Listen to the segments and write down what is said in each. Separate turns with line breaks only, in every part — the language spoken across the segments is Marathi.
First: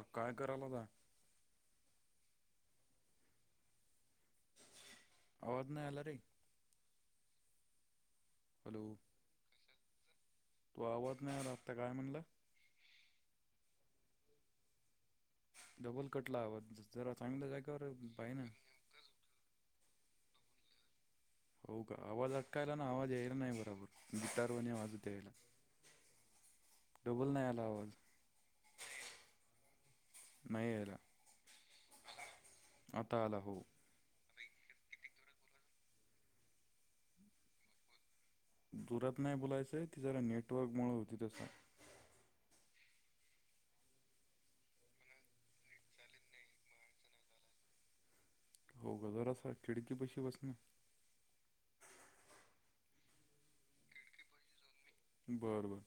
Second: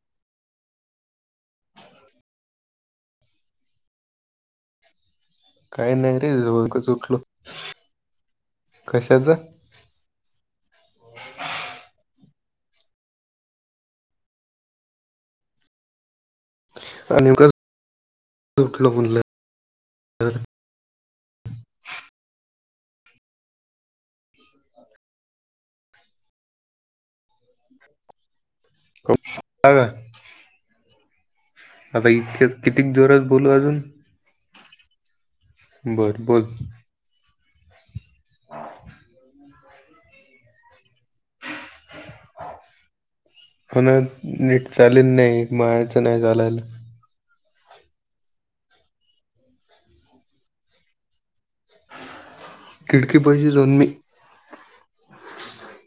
अ काय करालासा?
काही नाही रे, झोपेत उठलो कशाचं?
तू आवाज नाही आला, आत्ता काय म्हणला? डबल कटला आवाज जरा चांगल्या जागेवर ये पाहिना.
ऊठलो म्हणलं [unintelligible]
हो का, आवाज अटकायला ना आवाज यायला नाही, बराबर गिटार वानी आवाजच यायला. डबल नाही आला, आवाज.
खूप
नाही यायला.
आता इतके कितीक जोरात
आता आला हो
बोलू अजून. बरं बोल.
जोरात नाही बोलायचंय ती जरा, नेटवर्क मुळ होतयं तसं.
म्हणा नीट चालेल नाही, [unintelligible] नाही घालायला.
हो, जरास खिडकी पशी बस ना.
खिडकी पशी जाऊन मी
बरं बरं.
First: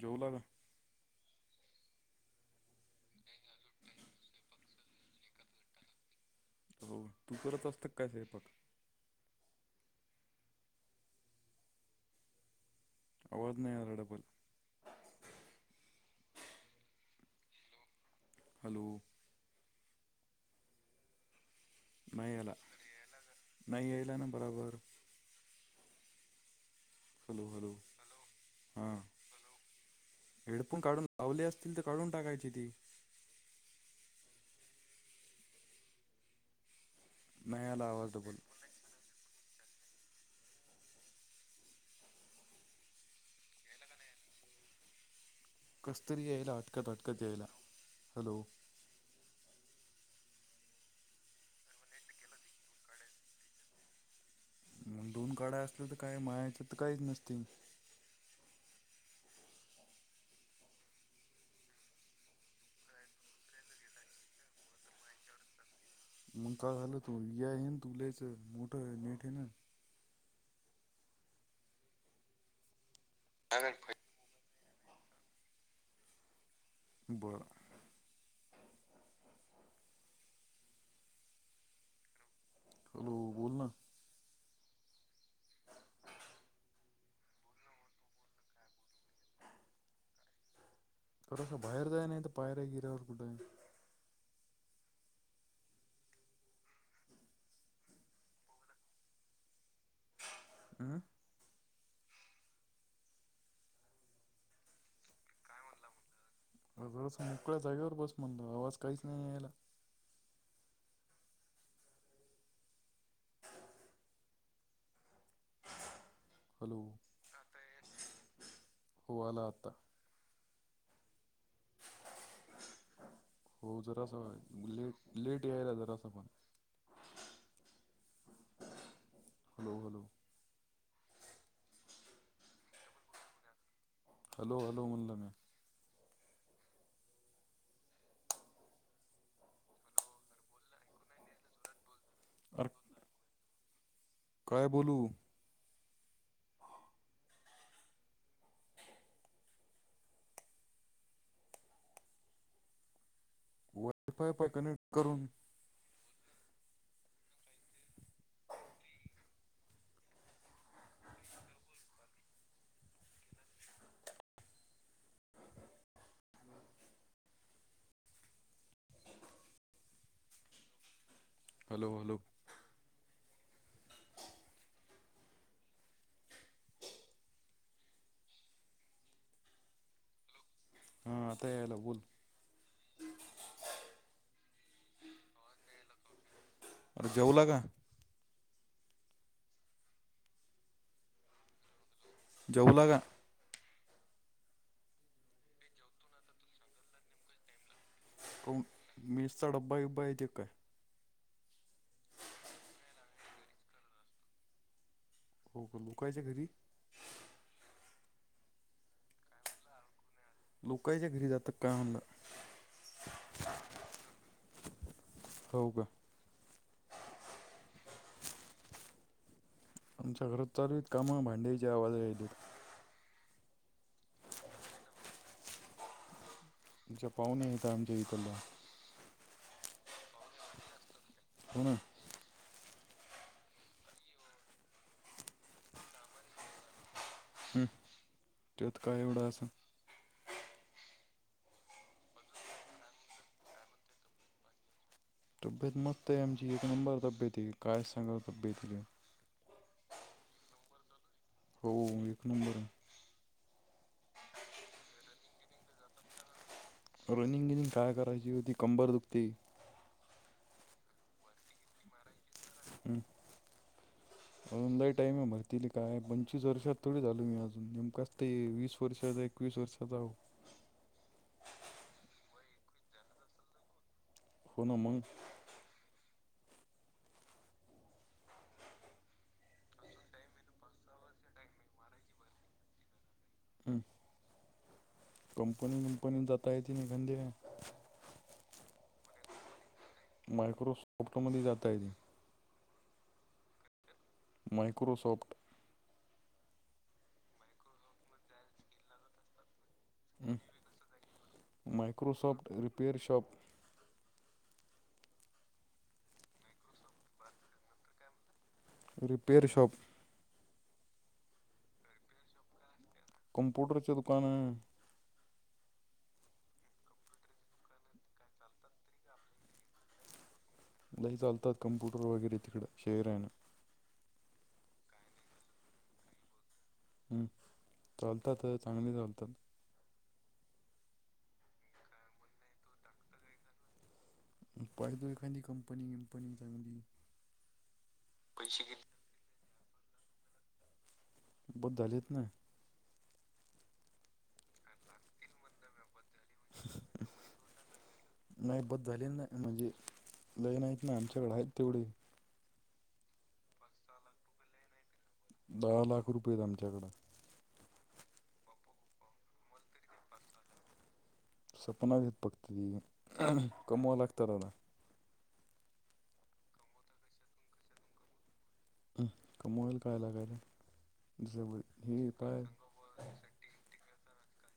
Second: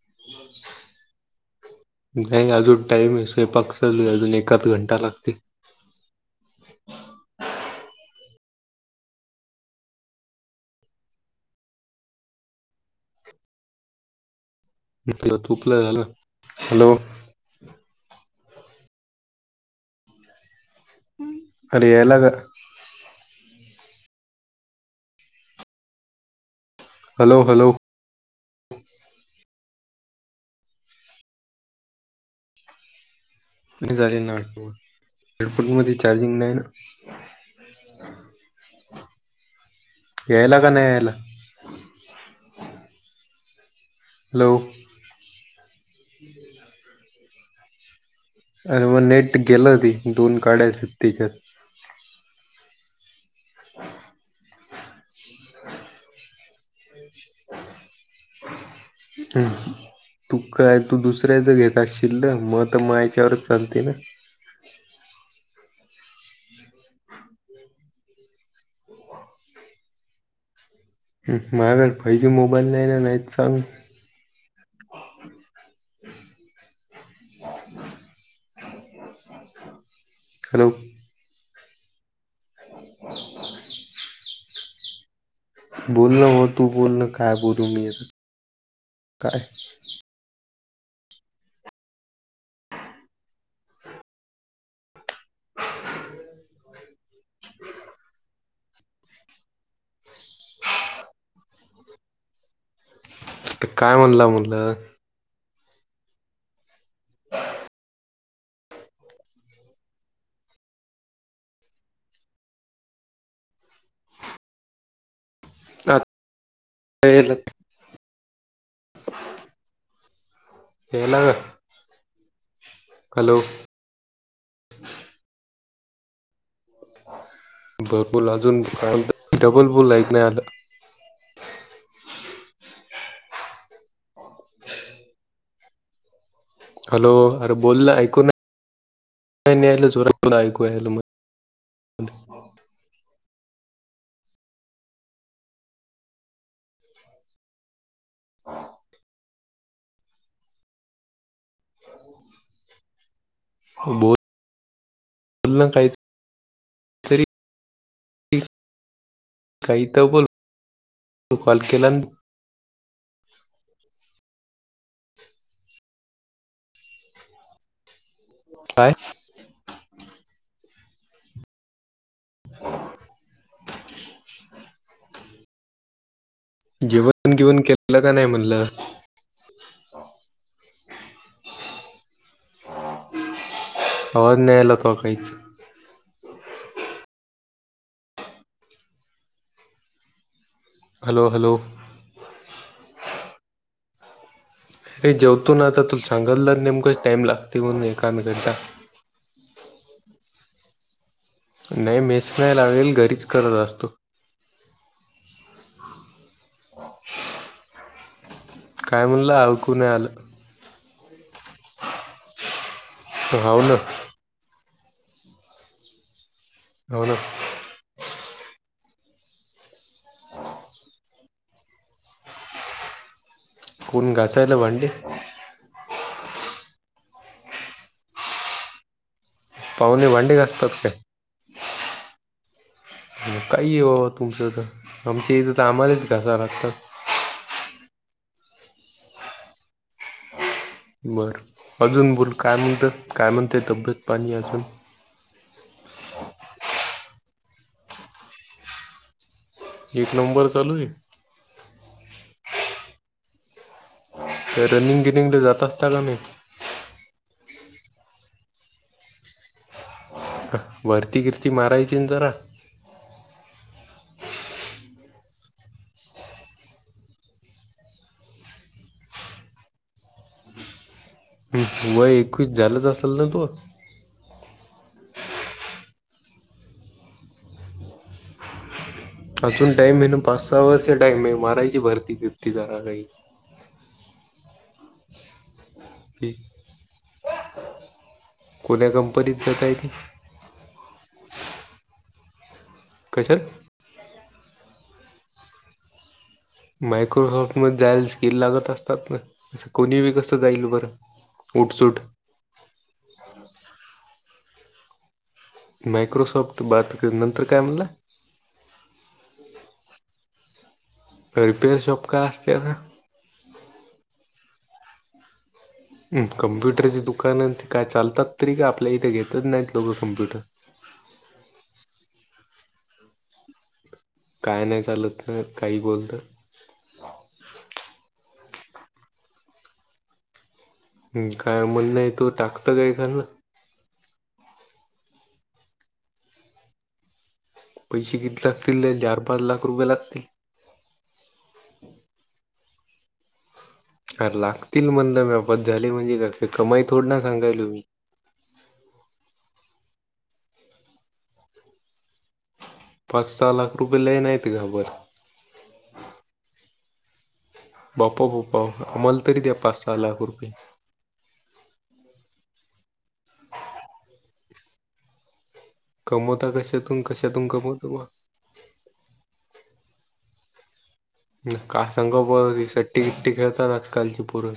जेवला का?
नाही अजून टाईम आहे, स्वयंपाक चालू आहे अजून एकाच घंटा लागते.
हो, तू करत असतं का -काय स्वयंपाक? आवाज नाही याला डब्बल.
इथलं तूप लय झालं, हॅलो!
हॅलो!
अरे का
नाही यायला, नाही यायला ना बराबर. Hello hello! हँलो! हा हँलो! हेडफोन काढून, लावले असतील तर काढून टाकायची ती.
नाही झाले ना, हेडफोन मध्ये चार्जिंग नाही ना.
नाही आला आवाज तर बोल.
यायला का नाही यायला? हॅलो!
कसं तरी यायला अटकत अटकत यायला, हॅलो!
अरं मग नेट गेलं ती, दोन काड्या हायत तेच्यात. [inaudible]
मग दोन काढ्या असल्या तर काय माहायच तर काहीच नसतील
हा ह तू काय तू दुसऱ्याचं घेत असशील ना, मग तर म याच्यावरच चालते ना.
मग काय झालं, तु या आहे ना तु लयचं मोठं नेट आहे ना.
अ माझ्याकडं पैसै मोबाईल घ्यायला नाहीत सांग.
बरं,
हॅलो,
हॅलो, बोल ना.
बोलण हो, तू बोलणं काय बोलू मी काय?
थोडंसं बाहेर जाय नाही,. तर पायऱ गिरा्यावर कुठे आहे हं,
आ, काय म्हणलं म्हणलं,?
काय मनलं,, म्हस मोकळ्या जागेवर बस म्हणल आवाज काहीच नाही यायला.
अच, [unintelligible]
हॅलो,, हो आला आता,
यायला हॅलो,
हो जराच लेट,, लेट यायला जरा पणऽ
भरपूर अजून, डबल
हॅलो
बोल
हॅलो
आहेत नाही आताऽ
हॅलो, हॅलो मनलं मी
हॅलो,, अरे बोलला ऐकू ना,, नाही जोरातला ऐकू म
अर, काय बोलू?
[unintelligible] मग बोल
[unintelligible]
[inaudible] काही तर बोल,, तु कॉल केला‌
[unintelligible]
[unintelligible]
हॅलो, हॅलो,
[unintelligible] जेवण, जेवन केलं का नाही म्हणलं?
हा आता याला बोल,
आवाज नाही याला का काहीच
अरे जेवला का?
हॅलो, हॅलो,
जेवला का?
अरे जेवतो ना, आता तू सांगितलं नेमकंच टाईम, लागते म्हणून एका मिनिटा
काऊन मेसचा डबा बिब्बा येते काय
नाही मेस नाही लागेल घरीच करत असतो
हो लोकायच्या घरी
[unintelligible] काय म्हणलं ऐकू नाहीआलं
लोकांच्या घरी जातात का म्हलं
हाव ना
हो का
[unintelligible]
आमच्या घरात चालूयत काम भांड्यायची आवाज यायलेत.
कोण घासायल भांडे?
च्या पाहूणे हाय त आमच्या इथल्ये.
पाहुणे भांडे घासतात काय?
हो ना.
काही आहे बा तुमचं तर,, आमच्या इथं तर आम्हालाच घासा लागतात.
हं त्यात काय एवढा असं
बरं अजून बोल काय म्हणतय काय म्हणते तब्येत पाणी अजून
तब्येत मस्त अमची एक नंबर तब्येत येे काय सांगावं तब्येतला
एक नंबर चालू आहे
होे एक नबरं
ते रनिंग गिनिंगले जात असतात का मंग?
रनिंग गिनिंग काय करायची वो ती कंबर दुखतेय.
वरती गीर्ती मारायची न जरा.
[inaudible] अजून लै टाईम आहे भरतीले काय पंचवीस वर्षात थोडी झालो मी आजून नेमकाच ते वीस वर्षाचा एक वीस वर्षाचा हावो.
वय एकवीस झालंच असल न तुव?
होण मगं?
अजून टाईम हाय न पाच सहा वर्ष टाइम हाय मारायची भरती गीरती जरा कांहीं.
हम्म. कंपनी गिपनीत
ती
जाता येते न एखांद्या.
कोण्या कंपनीत जाता येते?
मायक्रोसॉफ्टमध्ये जाता येते.
कशात?
मायक्रोसॉफ्ट.
मायक्रोसॉफ्टमध्ये जायला स्किल लागत असतात ना? अस कोणी बी कसं जाईल बरं उठ सूट?
सॉफ्ट पेयर शॉप
मायक्रोसॉफ्ट बात नंतर काय म्हणलं?
Repair shop.
रिपेअर शॉप काय असते आता?
कॉम्प्यूटर च दुकानं.
म कम्प्युटरची दुकान ते काय चालतात तरी का आपल्या इथे घेतच नाहीत लोकं कम्प्युटर.
लई चालतात कंम्पूटर वगैरे तिकडं शहिरायणं.
काय नाही चालत न तर काही बोलतांत.
हम्म चालतात चांगली चालतात.
हम काय म्हण हाय तुव टाकत काय एखांद?
पायतो एखांदी कंपनी गिमंपनी चांगली.
पैशे किती लागतील त्याले चार पाच लाख रुपये लागतील?
बस झालेत ना.
आर लागतील म्हणलं म्या बस झाले म्हणजे का कमाई थड ना सांगायलोय.
नाही बत झालेली नाही म्हणजे लै नाहीत ना आमच्याकडें आहेत तेवढे
पाच सहा लाख रुपये लय नाही की घाबर
दहा लाख रुपये हायेत आमच्याकडं.
बाप्पा बापा मल तरी द्या पाच सहा लाख रुपये
सपनात हेच पडतील कमवाला लागता दादा.
कमवता कशातून कशातून कमवतो बा.
कमवायल काय लागालय
[unintelligible] खेळतात आजकालची पोरं.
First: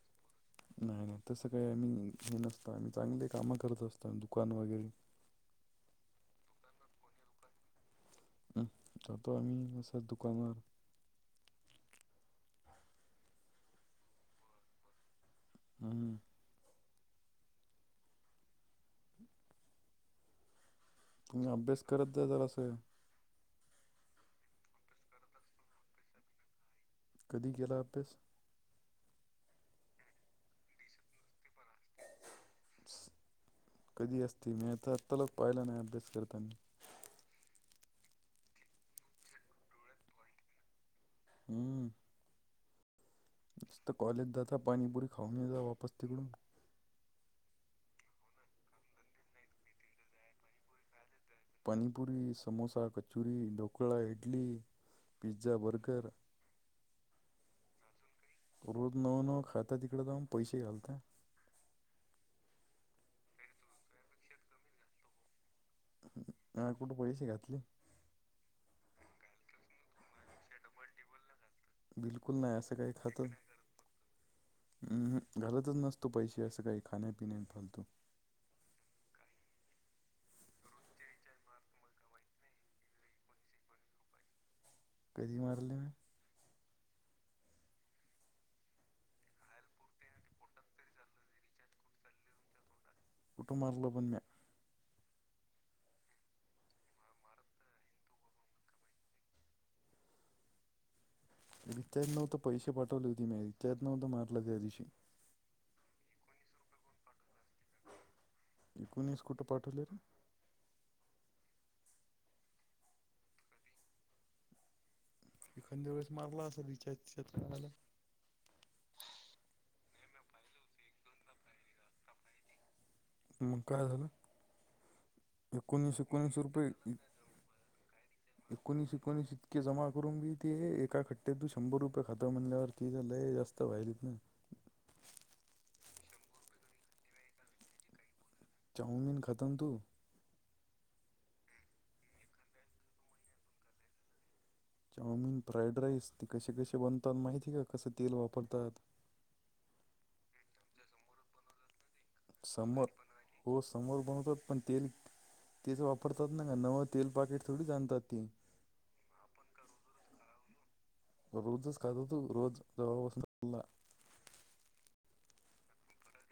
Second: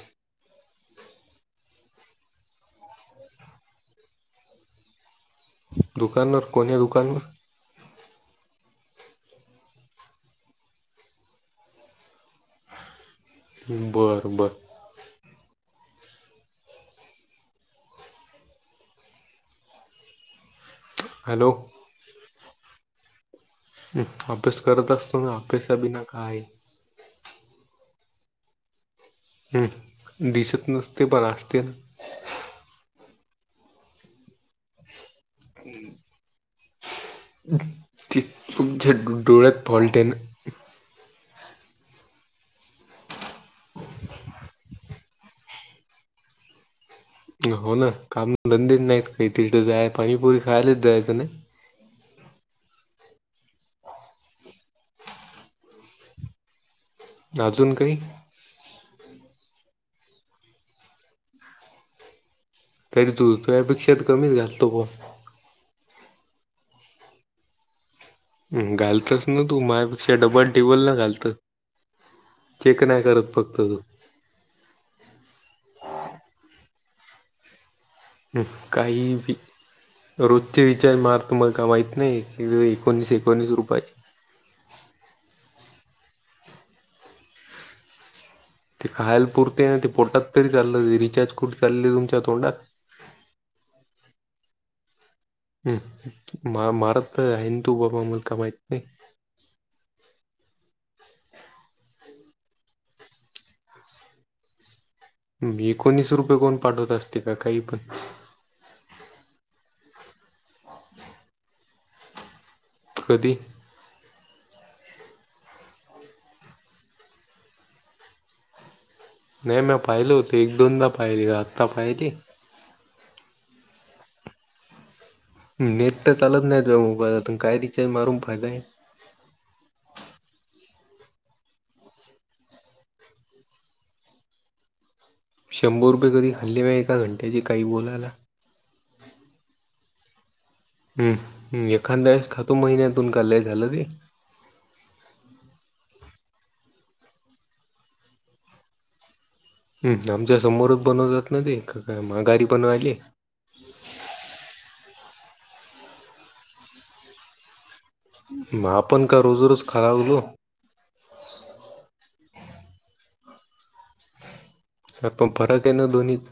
हम्म. तसं काही नाही हे नसत. आम्ही चांगले काम करत असतो दुकान वगैरे-
दुकानातं कोण दुकान [unintelligible]
हम्. [unintelligible]
बरं बरं.
हम्म. [inaudible] तु्ही
हॅलो हं,
अभ्यास करत जा जरास असं.
म अभ्यास करत असतो ना अभ्यासा बीना काय हाय?
कधी गेला होतास?
दिसत नसते पण असते.
कधी असते? मी त आता तलक पाहिल नाही अभ्यास करताना.
त तुमच्या डोळ्यात फॉल्टयेना.
हम्म. नुसत कॉलेज जाता. पाणीपुरी खाऊन [unintelligible] वापस तिकडून.
हो ना. काम धंदेच नाहीत काही. तिथं जाय पाणीपुरी खायलाच जायचं नाही?
Panipuri, samosa, kachori, dhokla, idli, pizza, burger.
अजून काही?
रोज नवं नव खाता तिकडे जाऊन. पैसे घालता.
तरी तू तु्यापेक्षा तर कमी घालतो बुवा.
ह. कुठे पैसे घातले?
हं. घालितोच ना तू माय- डबल टिबल न घालतो. चेक नाही करत फक्त तू.
हम्म. मी घालतच नसतो पैसे असं काही खाण्यापिण्यात फालतू.
फ काही बी. रोजचे रिचार्ज मार. तुम्हाला काय माहीत नाही? एकोणीस एकोणीस रुपयाचे.
कधी मारले?
ते खायल पुरते ना? ते पोटात तरी चाललं. रिचार्ज कुठ चाललय तुमच्या तोंडात.
कुठुन [unintelligible]
हम्म. म मारत [unintelligible] माहित नाही.
रिचार्ज नव्हंत पैसे पाठवले होते तिनी. रिचार्ज नव्हत मारलं त्यादिवशी.
म एकोणीस रुपये कोण पाठवत असते का? काही पण.
एकोणीस कुठे पाठवले र?
कधी?
एखांद वेळेस मारला असल रिचार्ज [unintelligible]
यान पाहिल होते. एक दोनदा पाहिले. आत्ता पाहिले?
मग काय झालं? एकोणीस
नेट तर
एकोणीस
चालत नाही
रुपये.
तुझ्या मोबाईलातून काय रिचार्ज मारून फायदा आहे
एकोणीस एकोणीस- इतके जमा करून बी ते, एका खट्ट्यात तू शंभर रुपये खतम म्हणल्यावरती. लई जास्त व्हायलीत ना?
शंभर रुपये कधी खाल्ली [unintelligible] काही बोलायला
चाऊमिन खातो ना तू?
हम्म. एखाद्या वेळेस खातो महिन्यातून. का लई खाल्लं रे?
चाऊमिन, फ्राईड राईस ते कसे कसे बनतात माहिती आहे का? कसं तेल वापरतात?
हम्म. आमच्यासमोरच बनवतात ना ते काय माघारी
समोर
बनवायले
- हो. समोर बनवतात पण तेल तेच वापरतात ना? का नवं तेल पाकिट थोडीच आण -
म आपण काय रोज रोज खरावलो?
रोजच खातो तू. रोज [unintelligible]
नाही पण फरक आहे ना दोन्हीत.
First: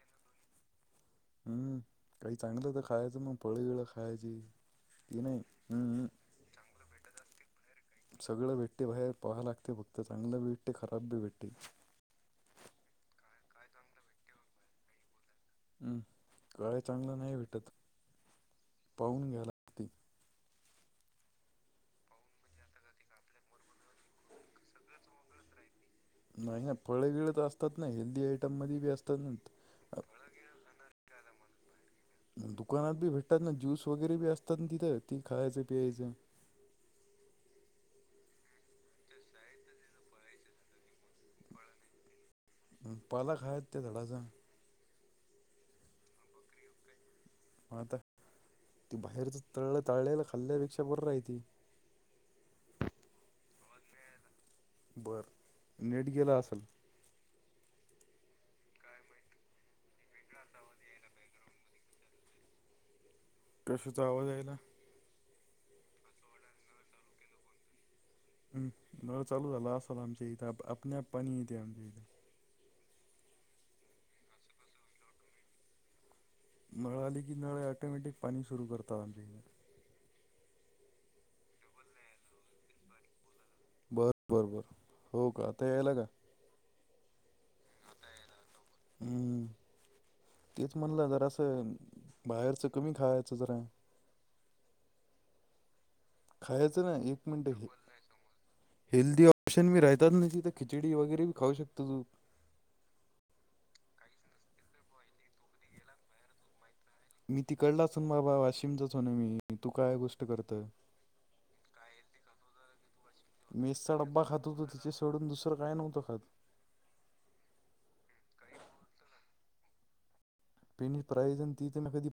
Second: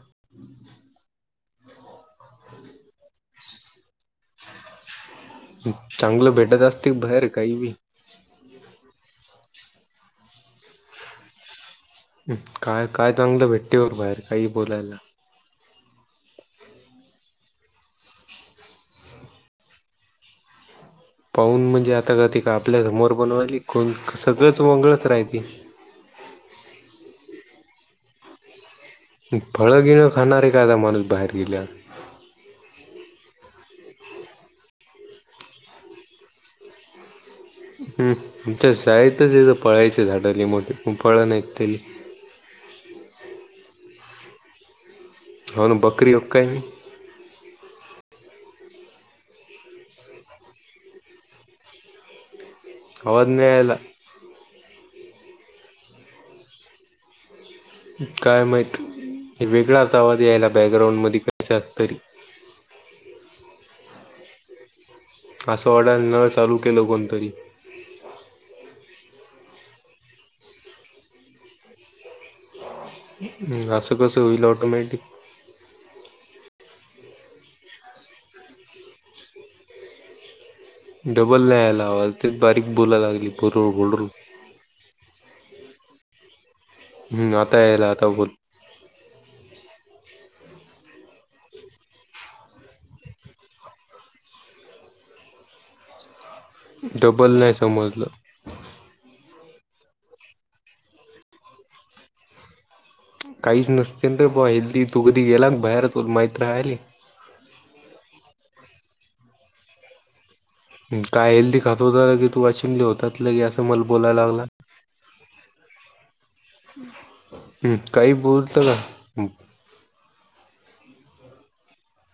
हम्म. काही चांगलं तर खायचं, मग फळ बीळ खायाची ते नाही.
हम्म. चांगलं भेटत असत बाहेर काही बी
सगळं भेट्त बाहेर, पहाव लागते फक्त चांगलं बी भेट्त खराब बी भेट्त.
काय काय चांगलं भेटत बर बाहेर? काही बोलायला.
हम्. काय चांगलं नाही भेटत. पाहून घ्यायला- लागते
पाहून म्हणजे आता काय ते का आपल्यासमोर बनवायली कोण सगळंच वंगाळच राहते.
नाही ना फळे बीळ तर असतात ना हेल्दी आयटम मध्ये बी अस
फळं बीळ खाणारे काय माणूस बाहेर गेल्या
दुकानात बी भेटतात ना ज्यूस वगैरे बी असतात ना, तिथं ती खायचं पियाचं.
हम्म. आमच्या शाळेतच येत फळायची झाड लइ मोठे फळ नाही त्याला
हम्म. पालक हाय त्या झाडाचा
होन बकरी उका काय
म आता ती बाहेरच तळलं तळल्याला खाल्ल्यापेक्षा बर हाय ते.
[unintelligible] द्यायला.
बरं. नेट गेला असल?
काय माहीत वेगळा असा आवाज यायला बॅकग्राउंड मधी कशाचं तरी?
कशाचा आवाज यायला?
असं ऑर्डर न चालू केलं कोणतरी?
हम्म. नळ चालू झाल असल आमच्या हीत आपण आप येत्या आमच्या हीत.
असं कसं होईल ऑटोमॅटि
नळ आली की नळ ऑटोमॅटिक पाणी सुरू करतात आमच्या हित.
डबल यायला आवाज ते बारीक बोलाला लागली फुरू होल
बर बर. हो का आता यायला का?
हम्म. आता यायलाय आता बोल.
हम्म. तेच म्हणलं जरास बाहेरच कमी खायचं जरा. खायचं ना एक
डबल
मिनिट
नाही
हे
समजलं
हेल्दी ऑप्शन मी राहतात नाही तर खिचडी वगैरे बी खाऊ शकतो तू.
काहीच नसते रे बा हेल्दी तू कधी गेला बाहेर तुला माहीत राहली.
मी तिकडला असन बाबा वाशिमचाच हो ना मी तू काय गोष्ट करतोय?
हं, काय हेल्दी खात होता की तू वाशिमले होतात लगे असं मला
मेसचा डबा
बोलायला लागला.
खात होतो तिथे सोडून दुसरं काय नव्हतो खात.
हम्म. काही बोलतो का? हम्म.
[unintelligible] प्राईझ आणि ती तेन कधी